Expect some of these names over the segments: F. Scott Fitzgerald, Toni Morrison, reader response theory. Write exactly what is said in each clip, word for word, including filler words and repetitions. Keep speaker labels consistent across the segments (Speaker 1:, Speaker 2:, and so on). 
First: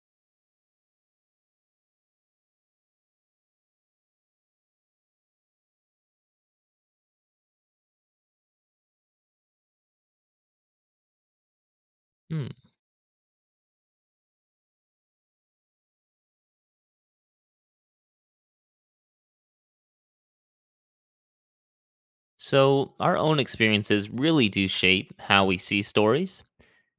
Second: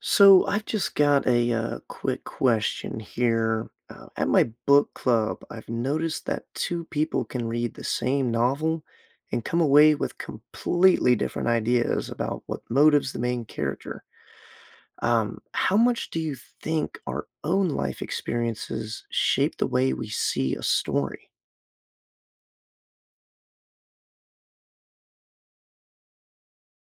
Speaker 1: So I've just got a uh, quick question here. Uh, at my book club, I've noticed that two people can read the same novel and come away with completely different ideas about
Speaker 2: Hmm.
Speaker 1: what motives the main character. Um, how much do you think our own life experiences shape the way we see a story?
Speaker 2: So, our own experiences really do shape how we see stories.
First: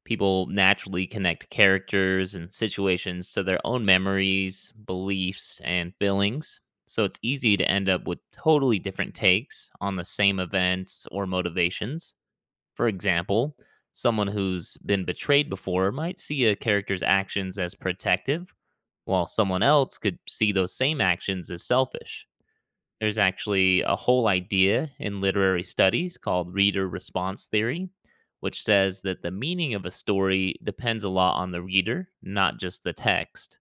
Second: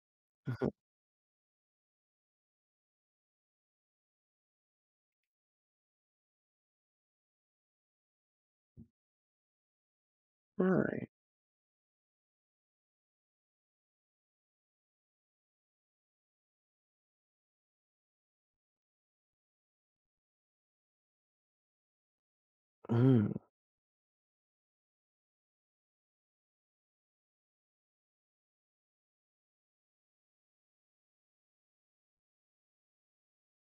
Speaker 2: People
Speaker 1: Mhm.
Speaker 2: naturally connect characters and situations to their own memories, beliefs, and feelings. So, it's easy to end up with totally different takes on the same events
Speaker 1: Right.
Speaker 2: or motivations. For example, someone who's been betrayed before might see a character's actions as protective, while someone else could see those same actions as selfish. There's
Speaker 1: Mm.
Speaker 2: actually a whole idea in literary studies called reader response theory, which says that the meaning of a story depends a lot on the reader, not just the text.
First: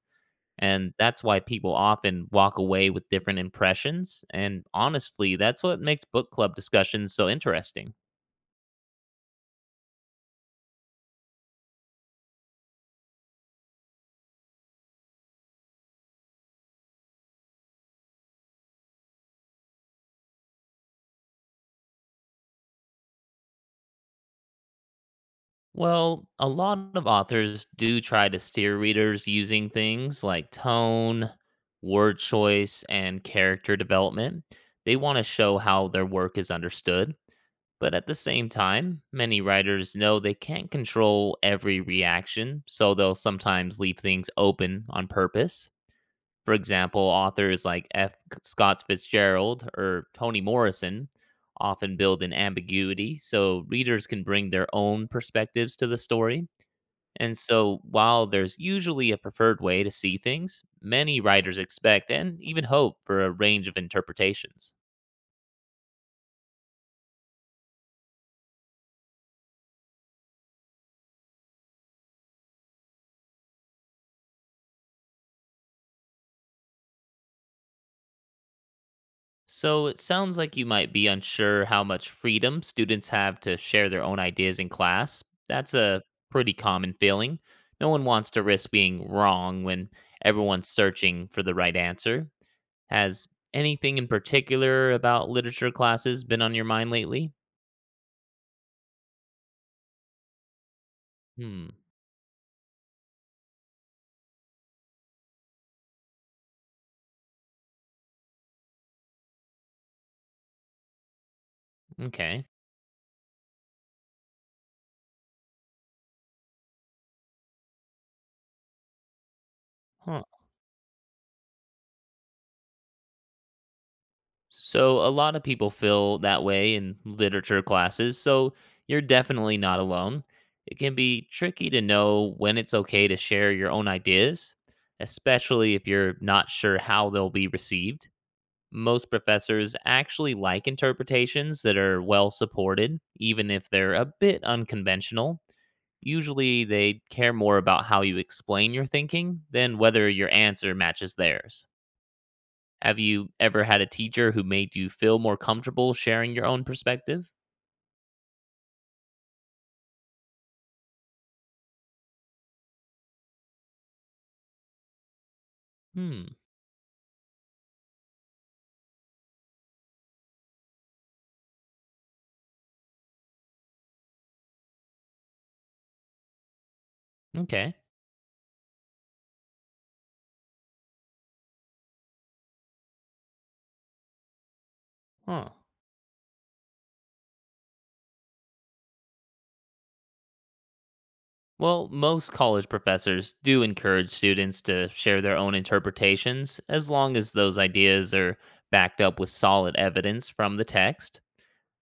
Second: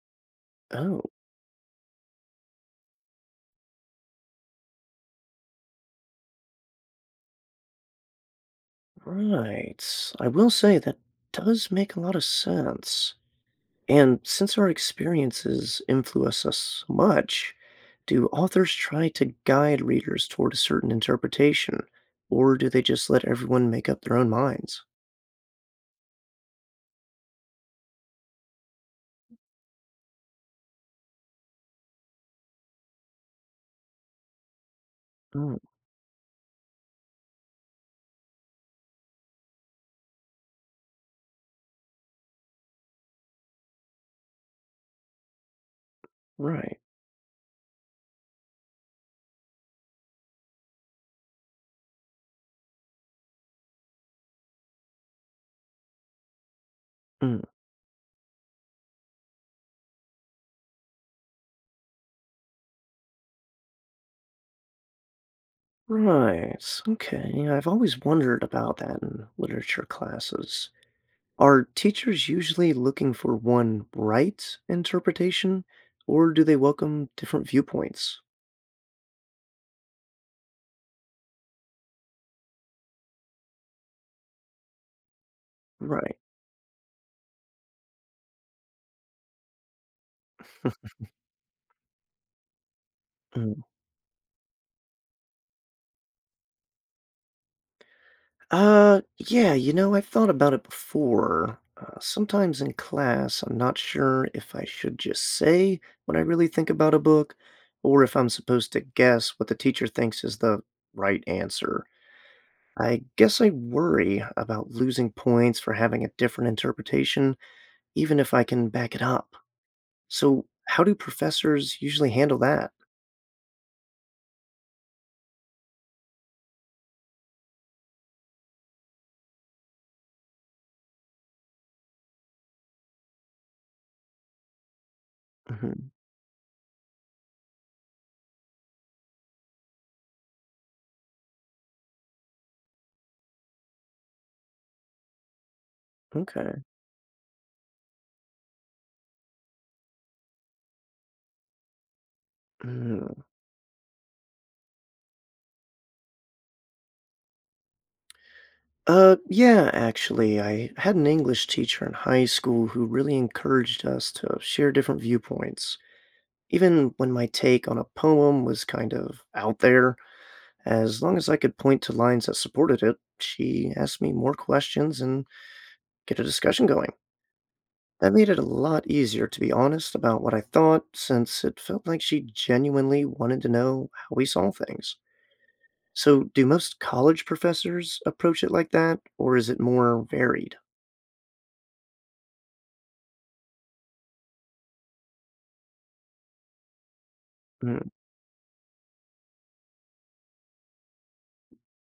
Speaker 2: And
Speaker 1: Oh,
Speaker 2: that's why people often walk away with different impressions. And honestly, that's what makes book club discussions so interesting.
Speaker 1: right. I will say that does make a lot of sense. And since our experiences influence us so much, do authors try to guide readers toward a certain interpretation, or do they just let everyone make up their own minds?
Speaker 2: Well, a lot of authors do try to steer readers using things like tone, word choice, and character development. They want to
Speaker 1: Mm,
Speaker 2: show how their work is understood. But at the same time, many writers know they can't control every reaction, so they'll sometimes leave things open on purpose. For
Speaker 1: right.
Speaker 2: example, authors like F. Scott Fitzgerald or Toni Morrison often build in ambiguity so readers can bring their own perspectives to the story. And
Speaker 1: Mm,
Speaker 2: so, while there's usually a preferred way to see things, many writers expect and even hope for a range of interpretations.
Speaker 1: right. Okay. I've always wondered about that in literature classes. Are teachers usually looking for one right interpretation, or do they welcome different viewpoints?
Speaker 2: So it sounds like you might be unsure how much freedom students have to share their own ideas in class. That's a
Speaker 1: Right.
Speaker 2: pretty common feeling. No one wants to risk being wrong when everyone's searching for the right answer. Has anything in particular about literature classes been on your mind lately?
Speaker 1: Uh, yeah, you know, I've thought about it before.
Speaker 2: Hmm,
Speaker 1: Uh, sometimes in class, I'm not sure if I should just say what I really think about a book, or if I'm supposed to guess what the teacher thinks is the right answer.
Speaker 2: okay.
Speaker 1: I guess I worry about losing points for having a different interpretation, even if I can back it up.
Speaker 2: Huh.
Speaker 1: So, how do professors usually handle that?
Speaker 2: So, a lot of people feel that way in literature classes, so you're definitely not alone. It can be tricky to know when it's okay to share your own ideas, especially if
Speaker 1: Hmm.
Speaker 2: you're not sure how they'll be received. Most professors actually like interpretations that are well supported, even if they're a bit unconventional.
Speaker 1: Okay.
Speaker 2: Usually, they care more about how you explain your thinking than whether your answer matches theirs. Have
Speaker 1: Mm.
Speaker 2: you ever had a teacher who made you feel more comfortable sharing your own perspective?
Speaker 1: Uh, yeah, actually, I had an English teacher in high school who really encouraged us to share different viewpoints.
Speaker 2: Hmm.
Speaker 1: Even when my take on a poem was kind of out there, as long as I could point to lines that supported it, she asked me more questions and get a discussion going.
Speaker 2: Okay.
Speaker 1: That made it a lot easier to be honest about what I thought, since it felt like she genuinely wanted to know how we saw things.
Speaker 2: Huh.
Speaker 1: So, do most college professors approach it like that, or is it more varied?
Speaker 2: Well, most college professors do encourage students to share their own interpretations as long as those ideas are backed up with solid evidence from the text.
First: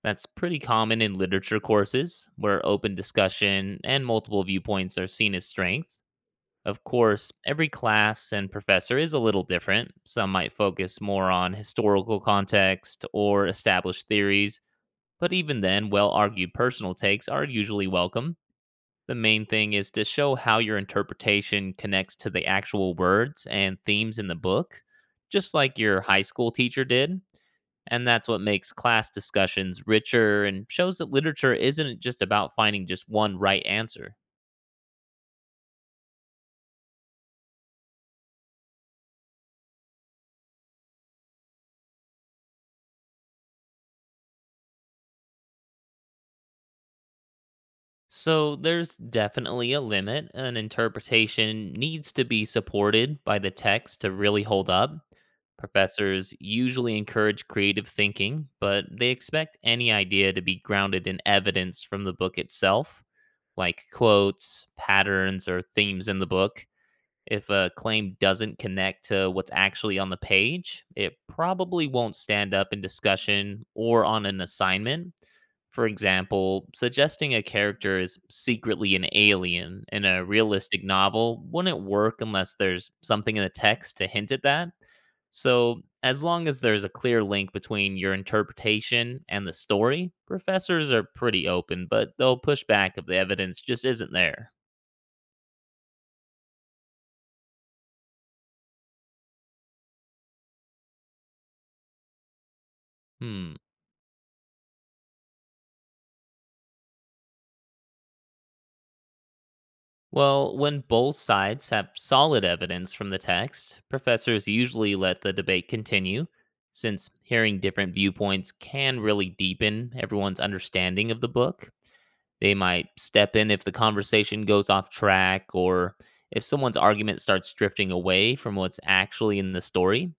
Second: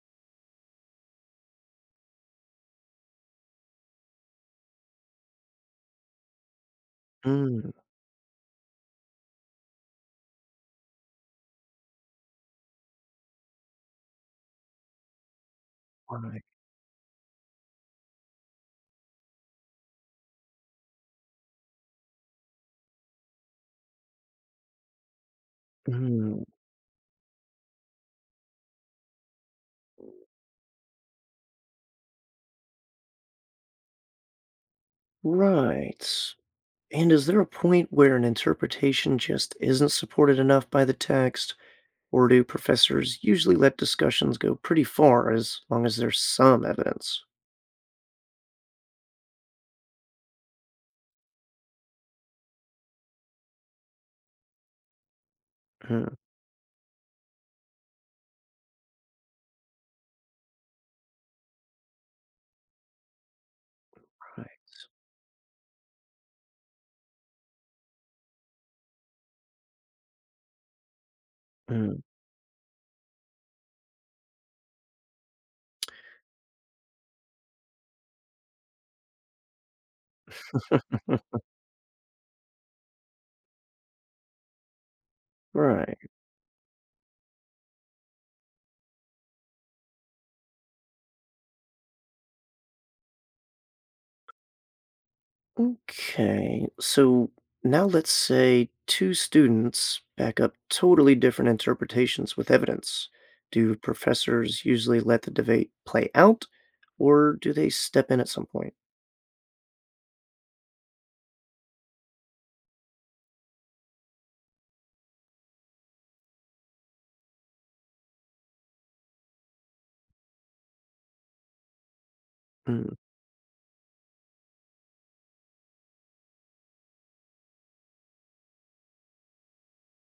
Speaker 2: That's pretty common in literature courses, where open discussion and multiple viewpoints are seen as strengths. Of course, every
Speaker 1: Mm,
Speaker 2: class and professor is a little different. Some might focus more on historical context or established theories, but even then, well
Speaker 1: right.
Speaker 2: argued personal takes are usually welcome. The main thing is to show how your interpretation connects to the actual words and themes in the book, just like your high
Speaker 1: Mm,
Speaker 2: school teacher did. And that's what makes class discussions richer and shows that literature isn't just about finding just one right answer.
Speaker 1: right. And is there a point where an interpretation just isn't supported enough by the text, or do professors usually let discussions go pretty far as long as there's some evidence?
Speaker 2: So there's definitely a limit. An interpretation needs to be supported by the text to really hold up.
Speaker 1: Mm,
Speaker 2: Professors usually encourage creative thinking, but they expect any idea to be grounded in evidence from the book itself, like
Speaker 1: right.
Speaker 2: quotes, patterns, or themes in the book. If a claim doesn't connect to what's actually on the page, it probably
Speaker 1: Mm.
Speaker 2: won't stand up in discussion or on an assignment. For example, suggesting a character is secretly an alien in a realistic novel wouldn't work unless there's something in the text to hint at that. So,
Speaker 1: Right.
Speaker 2: as long as there's a clear link between your interpretation and the story, professors are pretty open, but they'll push back if the evidence just isn't there.
Speaker 1: Okay. So now let's say two students back up totally different interpretations with evidence.
Speaker 2: Hmm.
Speaker 1: Do professors usually let the debate play out, or do they step in at some point?
Speaker 2: Well, when both sides have solid evidence from the text, professors usually let the debate continue, since hearing different viewpoints can really deepen everyone's understanding of the book. They might
Speaker 1: Mm,
Speaker 2: step in if the conversation goes off track or if someone's argument starts drifting away from what's actually in the story,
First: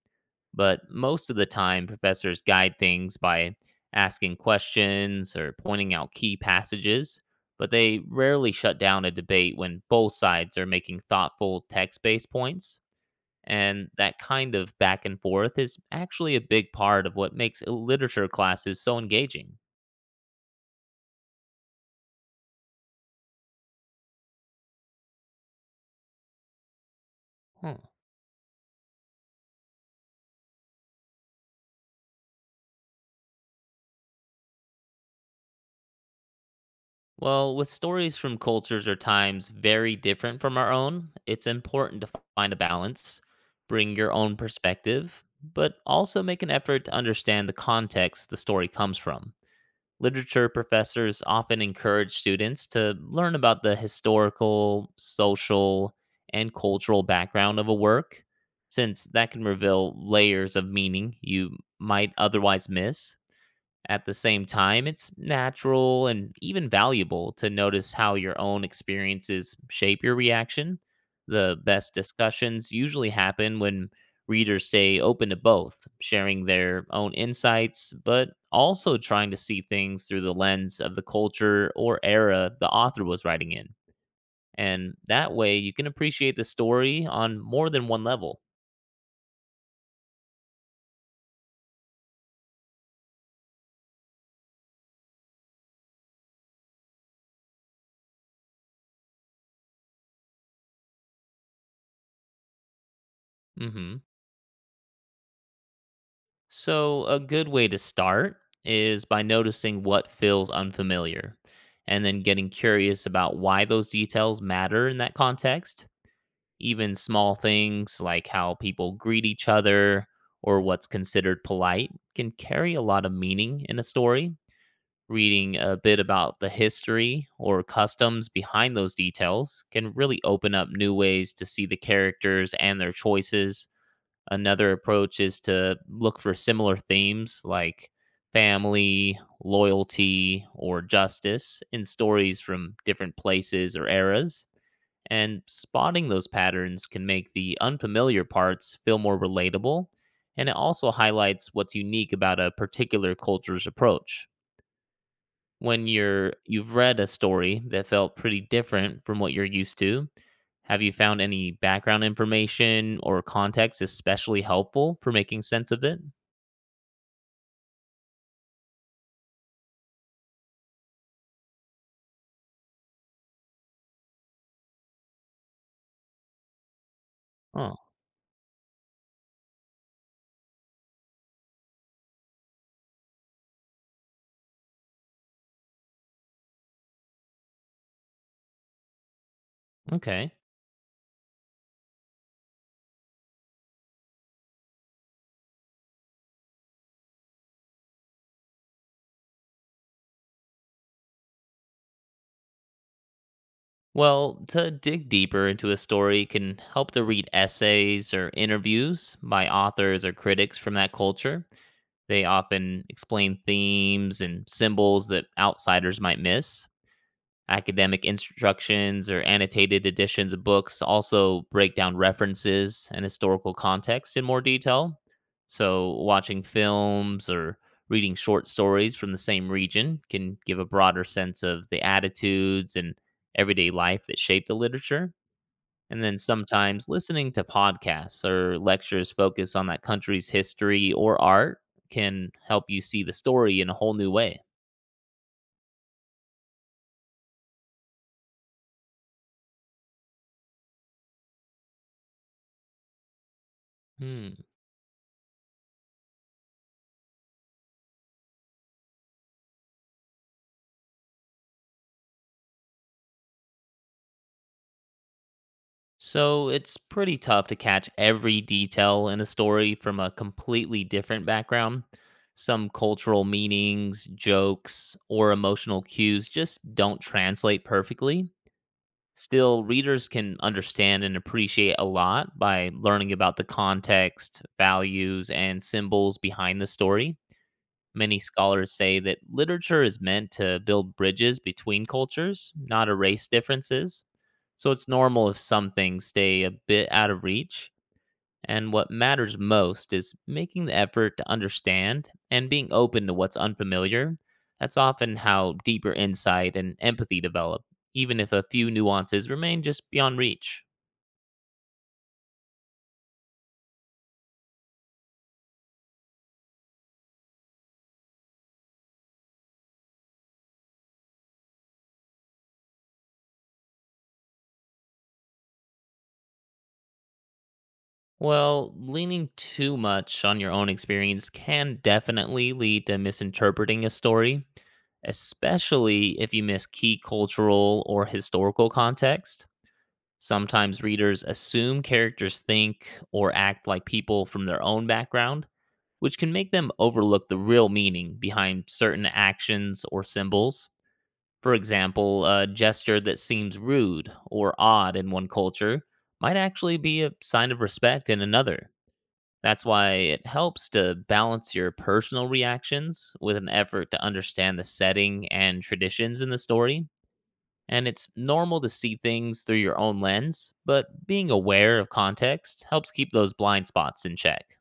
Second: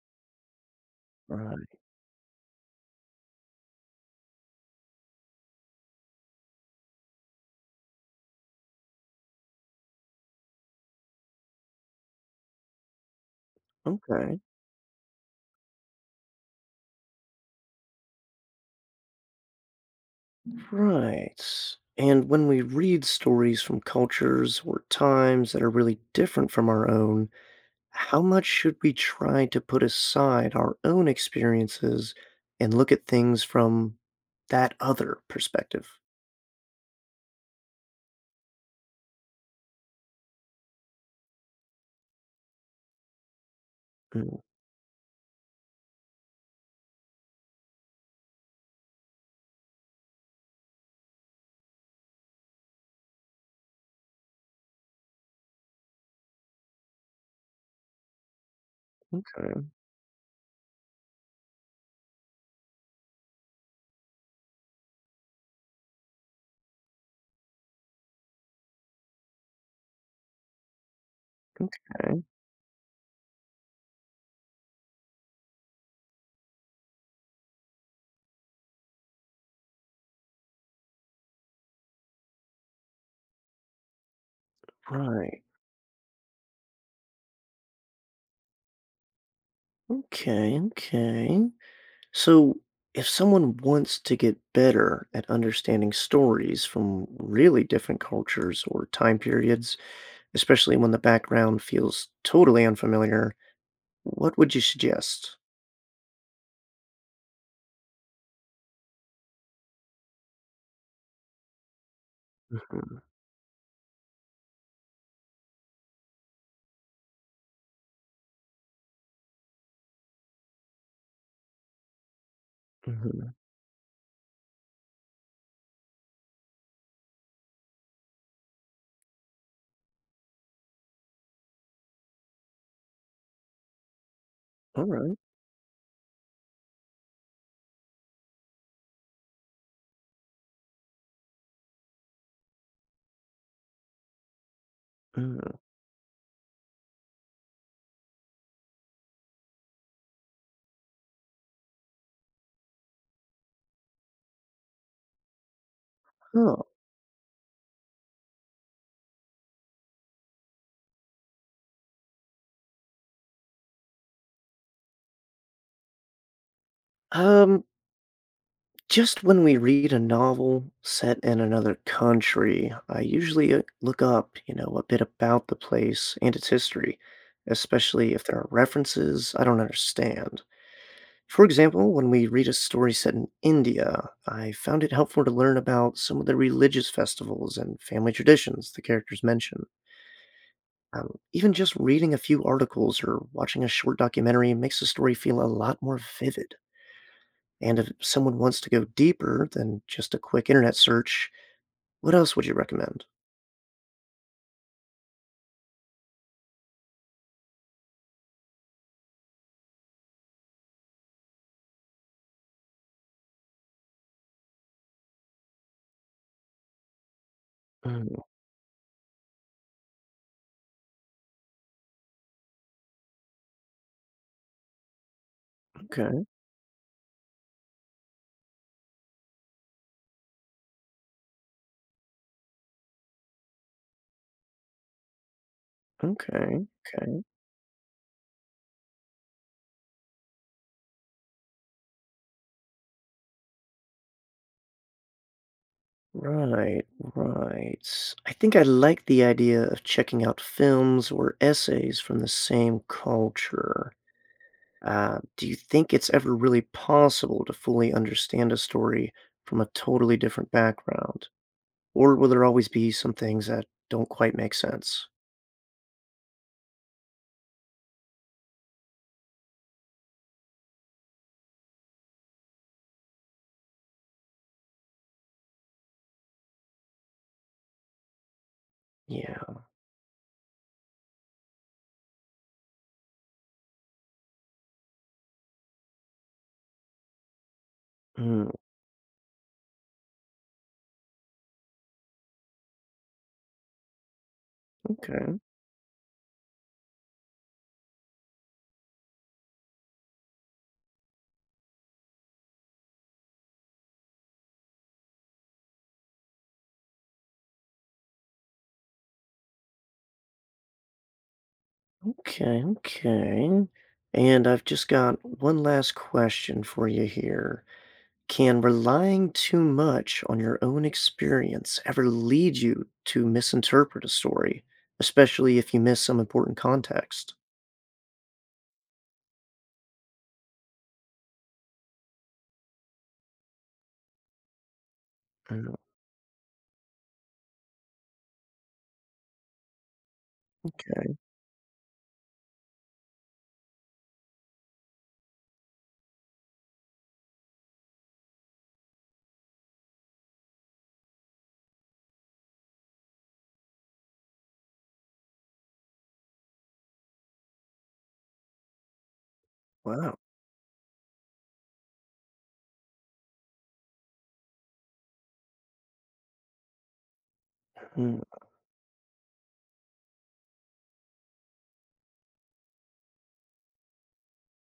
Speaker 2: but most of the
Speaker 1: right.
Speaker 2: time, professors guide things by asking questions or pointing out key passages, but they rarely shut down a debate when both sides are making thoughtful text based points. And that
Speaker 1: Okay.
Speaker 2: kind of back and forth is actually a big part of what makes literature classes so engaging.
Speaker 1: Right. And when we read stories from cultures or times that are really different from our own,
Speaker 2: Hmm.
Speaker 1: how much should we try to put aside our own experiences and look at things from that other perspective?
Speaker 2: Well, with stories from cultures or times very different from our own, it's important to find a balance, bring your
Speaker 1: Mm.
Speaker 2: own perspective, but also make an effort to understand the context the story comes from. Literature professors often encourage students to learn about the historical, social, and cultural background of a work, since that can
Speaker 1: Okay.
Speaker 2: reveal layers of meaning you might otherwise miss. At the same time, it's natural and even valuable to notice how your own experiences shape your reaction. The best
Speaker 1: Okay.
Speaker 2: discussions usually happen when readers stay open to both, sharing their own insights, but also trying to see things through the lens of the culture or era the author was writing in. And that
Speaker 1: Right.
Speaker 2: way, you can appreciate the story on more than one level.
Speaker 1: Okay. Okay. So, if someone wants to get better at understanding stories from really different cultures or time periods, especially when the background feels totally unfamiliar,
Speaker 2: Hmm.
Speaker 1: what would you suggest?
Speaker 2: So, a good way to start is by noticing what feels unfamiliar and then getting
Speaker 1: Mhm,
Speaker 2: curious about why those details matter in that context. Even small things like how people greet each other or what's considered polite can carry a lot of
Speaker 1: mhm.
Speaker 2: meaning in a story. Reading a bit about the history or customs behind those details can really open up new ways to see the characters and their choices. Another
Speaker 1: Alright,
Speaker 2: approach is to look for similar themes like family, loyalty, or justice in stories from different places or eras. And
Speaker 1: mm.
Speaker 2: spotting those patterns can make the unfamiliar parts feel more relatable. And it also highlights what's unique about a particular culture's approach. When you're
Speaker 1: Oh,
Speaker 2: you've read a story that felt pretty different from what you're used to, have you found any background information or context especially helpful for making sense of it?
Speaker 1: um, just when we read a novel set in another country, I usually, uh, look up, you know, a bit about the place and its history,
Speaker 2: Oh,
Speaker 1: especially if there are references I don't understand. For example, when we read a story set in India, I found it helpful to learn about some of the religious festivals and family traditions the characters mention.
Speaker 2: okay.
Speaker 1: Um, even just reading a few articles or watching a short documentary makes the story feel a lot more vivid. And if someone wants to go deeper than just a quick internet search, what else would you recommend?
Speaker 2: Well, to dig deeper into a story can help to read essays or interviews by authors or critics from that culture. They often explain themes and symbols that outsiders might miss. Academic
Speaker 1: Mm,
Speaker 2: instructions or annotated editions of books also break down references and historical context in more detail. So,
Speaker 1: okay,
Speaker 2: watching films or reading short stories from the same region can give a broader sense of the attitudes and everyday life that shaped the literature. And then
Speaker 1: okay,
Speaker 2: sometimes
Speaker 1: okay.
Speaker 2: listening to podcasts or lectures focused on that country's history or art can help you see the story in a whole new way.
Speaker 1: Right, right. I think I like the idea of checking out films or essays from the same culture.
Speaker 2: Hmm.
Speaker 1: Uh, do you think it's ever really possible to fully understand a story from a totally different background? Or will there always be some things that don't quite make sense?
Speaker 2: So it's pretty tough to catch every detail in a story from a completely different background. Some cultural meanings, jokes, or emotional cues just don't translate perfectly.
Speaker 1: Yeah.
Speaker 2: Still, readers can understand and appreciate a lot by learning about the context, values, and symbols behind the story. Many
Speaker 1: Mm,
Speaker 2: scholars say that literature is meant to build bridges between cultures, not erase differences. So it's normal
Speaker 1: okay,
Speaker 2: if some things stay a bit out of reach. And what matters most is making the effort to understand and being open to what's unfamiliar. That's often how deeper insight and empathy develop, even if a few nuances remain just beyond reach.
Speaker 1: okay, okay. And I've just got one last question for you here. Can relying too much on your own experience ever lead you to misinterpret a story, especially if you miss some important context?
Speaker 2: Well, leaning too much on your own experience can definitely lead to misinterpreting a story,
Speaker 1: Mm.
Speaker 2: especially if you miss key cultural or historical context. Sometimes
Speaker 1: Okay.
Speaker 2: readers assume characters think or act like people from their own background, which can make them overlook the real meaning behind certain actions or symbols. For example, a gesture that seems rude or odd in one culture might actually be a sign of respect in another. That's why
Speaker 1: Wow.
Speaker 2: it helps to balance your personal reactions with an effort to understand the setting and traditions in the story. And it's
Speaker 1: Mm.
Speaker 2: normal to see things through your own lens, but being aware of context helps keep those blind spots in check.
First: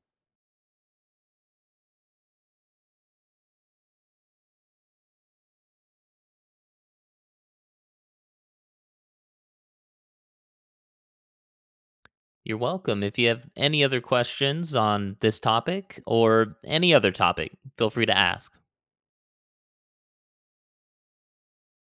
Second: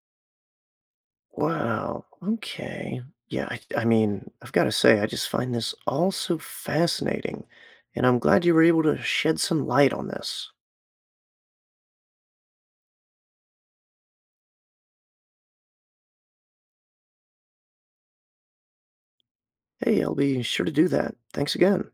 Speaker 1: Wow. Okay. Yeah, I, I mean, I've got to say, I just find this all so fascinating, and I'm glad you were able to shed some light on this.
Speaker 2: You're welcome. If you have any other questions on this topic or any other topic, feel free to ask.
Speaker 1: Hey, I'll be sure to do that. Thanks again.